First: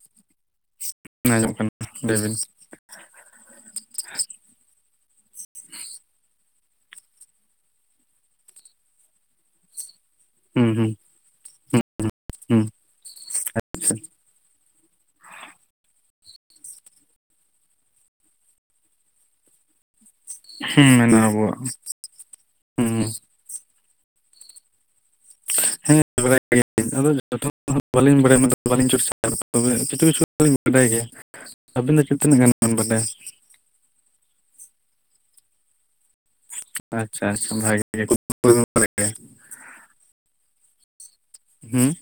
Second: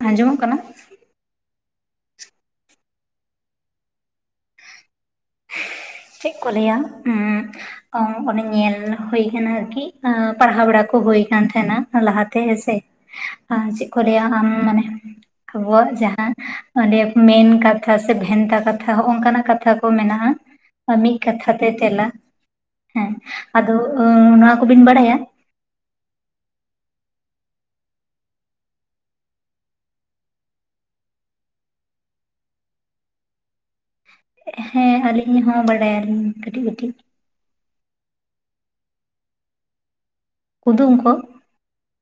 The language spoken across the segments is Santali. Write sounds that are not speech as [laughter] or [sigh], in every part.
ᱟᱸᱡᱚᱢᱚᱜ ᱠᱟᱱᱟ? [inaudible] ᱢᱮ ᱟᱸᱡᱚᱜᱚᱜ ᱠᱟᱱᱟ ᱞᱟᱹᱭᱵᱤᱱ? ᱪᱮᱜ ᱠᱚ ᱞᱟᱹᱭᱟ [inaudible] ᱚᱱᱮ ᱧᱮᱞ ᱦᱳᱭ ᱠᱟᱱᱟ ᱟᱨᱠᱤ ᱾ ᱟᱹ ᱯᱟᱲᱦᱟᱣ ᱦᱩᱸ ᱵᱟᱲᱟ ᱦᱩᱸ ᱠᱚ ᱦᱳᱭ ᱠᱟᱱ ᱛᱟᱦᱮᱸᱱᱟ ᱦᱩᱸ ᱞᱟᱦᱟᱛᱮ ᱦᱩᱸ ᱦᱮᱸᱥᱮ ᱾ ᱟᱻ ᱪᱮᱫ ᱠᱚ ᱞᱟᱹᱭᱟ ᱟᱢ ᱢᱟᱱᱮ ᱟᱵᱚᱣᱟᱜ ᱡᱟᱦᱟᱸ ᱚᱸᱰᱮ ᱢᱮᱱ ᱠᱟᱛᱷᱟ ᱥᱮ ᱵᱷᱮᱱᱛᱟ ᱠᱟᱛᱷᱟ ᱦᱚᱜᱼᱚᱝ ᱠᱟᱱᱟᱜ ᱠᱟᱛᱷᱟ ᱠᱚ ᱢᱮᱱᱟᱜᱼᱟ ᱾ ᱦᱩᱸ ᱢᱤᱫ ᱢᱮᱱᱟ ᱠᱟᱛᱷᱟ ᱟᱵᱚᱣᱟᱜ ᱛᱮ ᱛᱮᱞᱟ ᱦᱩᱸ ᱦᱮᱸ ᱟᱫᱚ [inaudible] ᱱᱚᱣᱟ ᱠᱚᱵᱤᱱ ᱵᱟᱲᱟᱭᱟ? ᱦᱮᱸ ᱵᱟᱰᱟᱭ ᱟᱫᱚ ᱡᱚᱛᱚ ᱫᱚᱦᱟᱜ ᱵᱟᱹᱞᱤᱧ ᱵᱟᱲᱟᱭᱟ ᱢᱮᱱᱫᱚ ᱵᱟᱹᱞᱤᱧ ᱪᱚᱨᱪᱟ ᱠᱟᱫᱟ ᱛᱚᱵᱮ ᱠᱤᱪᱷᱩ ᱠᱤᱪᱷᱩ ᱞᱤᱧ ᱵᱟᱰᱟᱭ ᱜᱮᱭᱟ ᱾ ᱟᱵᱤᱱ ᱫᱚ ᱪᱮᱫ ᱛᱤᱱᱟᱹᱜ ᱜᱟᱱ ᱢᱮᱱ ᱵᱟᱰᱮᱟ? ᱦᱮᱸ ᱟᱹᱞᱤᱧ ᱦᱚᱸ ᱵᱟᱰᱟᱭ ᱟᱹᱞᱤᱧ ᱠᱟᱹᱴᱤᱡ ᱠᱟᱹᱴᱤᱡ ᱟᱪᱪᱷᱟ ᱟᱪᱪᱷᱟ ᱵᱷᱟᱜᱮ [inaudible] ᱠᱩᱫᱩᱢ ᱠᱚ? ᱦᱩᱸ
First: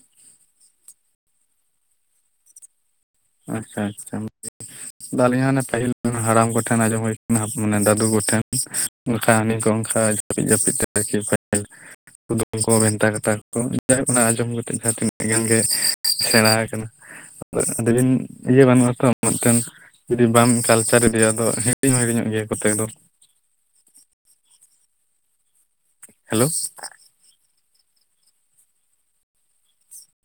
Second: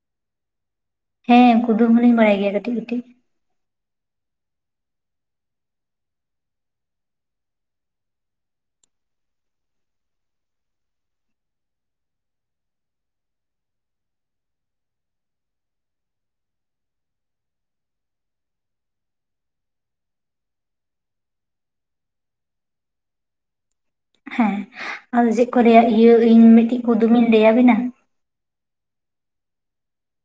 ᱦᱮᱸ ᱠᱩᱫᱩᱢ ᱦᱚᱞᱤᱧ ᱵᱟᱲᱟᱭ ᱜᱮᱭᱟ ᱠᱟᱹᱴᱤᱡ ᱠᱟᱹᱴᱤᱡ ᱾ ᱟᱪᱷᱟ ᱟᱪᱷᱟ [inaudible] ᱫᱟ ᱟᱹᱞᱤᱧ ᱦᱟᱱᱮ ᱯᱟᱹᱦᱤᱞ ᱨᱮᱱ ᱦᱟᱲᱟᱢ ᱠᱚᱴᱷᱮᱱ ᱟᱸᱡᱚᱢ ᱦᱳᱭ ᱠᱟᱱᱟ ᱢᱟᱱᱮ ᱫᱟᱹᱫᱩ ᱠᱚᱴᱷᱮᱱ ᱾ ᱱᱩᱝᱠᱟ [inaudible] ᱚᱱᱠᱟ ᱡᱟᱹᱯᱤᱫ ᱡᱟᱹᱯᱤᱫ ᱛᱮ ᱟᱨᱠᱤ [inaudible] ᱠᱩᱫᱩᱢ ᱠᱚ ᱵᱷᱮᱱᱛᱟ ᱠᱟᱛᱟᱷᱟ ᱠᱚ [inaudible] ᱟᱸᱡᱚᱢ ᱠᱟᱛᱮᱜ ᱡᱟᱦᱟᱸ ᱛᱤᱱᱟᱹᱜ ᱜᱟᱱ ᱜᱮ ᱥᱮᱬᱟ ᱟᱠᱟᱱᱟ ᱾ ᱟᱫᱚ ᱟᱹᱵᱤᱱ ᱤᱭᱟᱹ ᱵᱟᱹᱱᱩᱜᱼᱟᱛᱚ ᱢᱤᱫᱴᱮᱱ ᱡᱩᱫᱤ ᱵᱟᱢ ᱠᱟᱞᱪᱟᱨ ᱤᱫᱤᱭᱟ ᱟᱫᱚ ᱦᱤᱲᱤᱧ ᱦᱚᱸ ᱦᱤᱲᱤᱧᱚᱜ ᱜᱮᱭᱟ ᱠᱚᱛᱮᱠ ᱫᱚ ᱾ ᱦᱮᱸ ᱟᱫᱚ ᱪᱮᱜ ᱠᱚ ᱤᱭᱟᱹ ᱤᱧ ᱦᱮᱞᱳ ᱢᱤᱫᱴᱤᱡ ᱠᱩᱫᱩᱢ ᱤᱧ ᱞᱟᱹᱭᱟᱵᱤᱱᱟ?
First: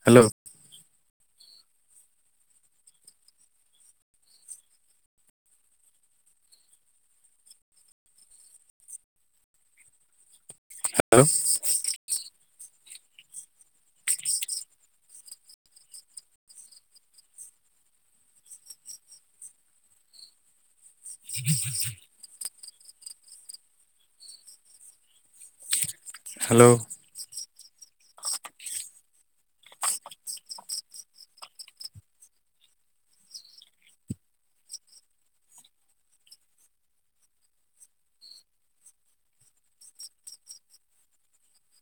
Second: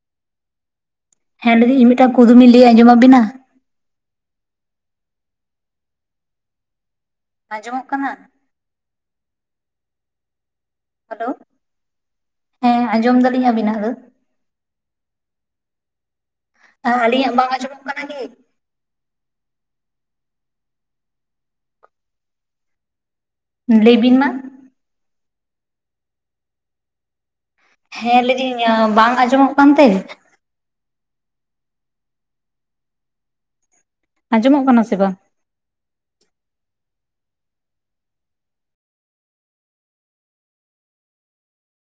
ᱦᱮᱞᱳ, ᱦᱮᱸ ᱞᱟᱹᱭ ᱫᱤᱧ ᱤᱧ ᱢᱤᱫᱴᱟᱝ ᱠᱩᱫᱩᱢ ᱤᱧ ᱞᱟᱹᱭ ᱟᱸᱡᱚᱢᱟᱵᱤᱱᱟ? ᱟᱸᱡᱚᱢᱚᱜ ᱠᱟᱱᱟ? ᱦᱮᱞᱳ, ᱦᱮᱸ ᱟᱸᱡᱚᱢ ᱫᱟᱞᱤᱧ ᱟᱹᱵᱤᱱᱟ ᱫᱚ ᱾ ᱟᱻ ᱟᱹᱞᱤᱧᱟᱜ ᱵᱟᱝ ᱟᱸᱡᱚᱢᱚᱜ ᱠᱟᱱᱟ ᱠᱤ? [inaudible] ᱞᱟᱹᱭ ᱵᱤᱱ ᱢᱟ᱾ ᱦᱮᱞᱳ᱾ ᱦᱮᱸ ᱞᱟᱹᱭ ᱫᱤᱧ ᱵᱟᱝ ᱟᱸᱡᱚᱢᱚᱜ ᱠᱟᱱ ᱛᱮ ᱟᱸᱡᱚᱢᱚᱜ ᱠᱟᱱᱟ ᱥᱮ ᱵᱟᱝ?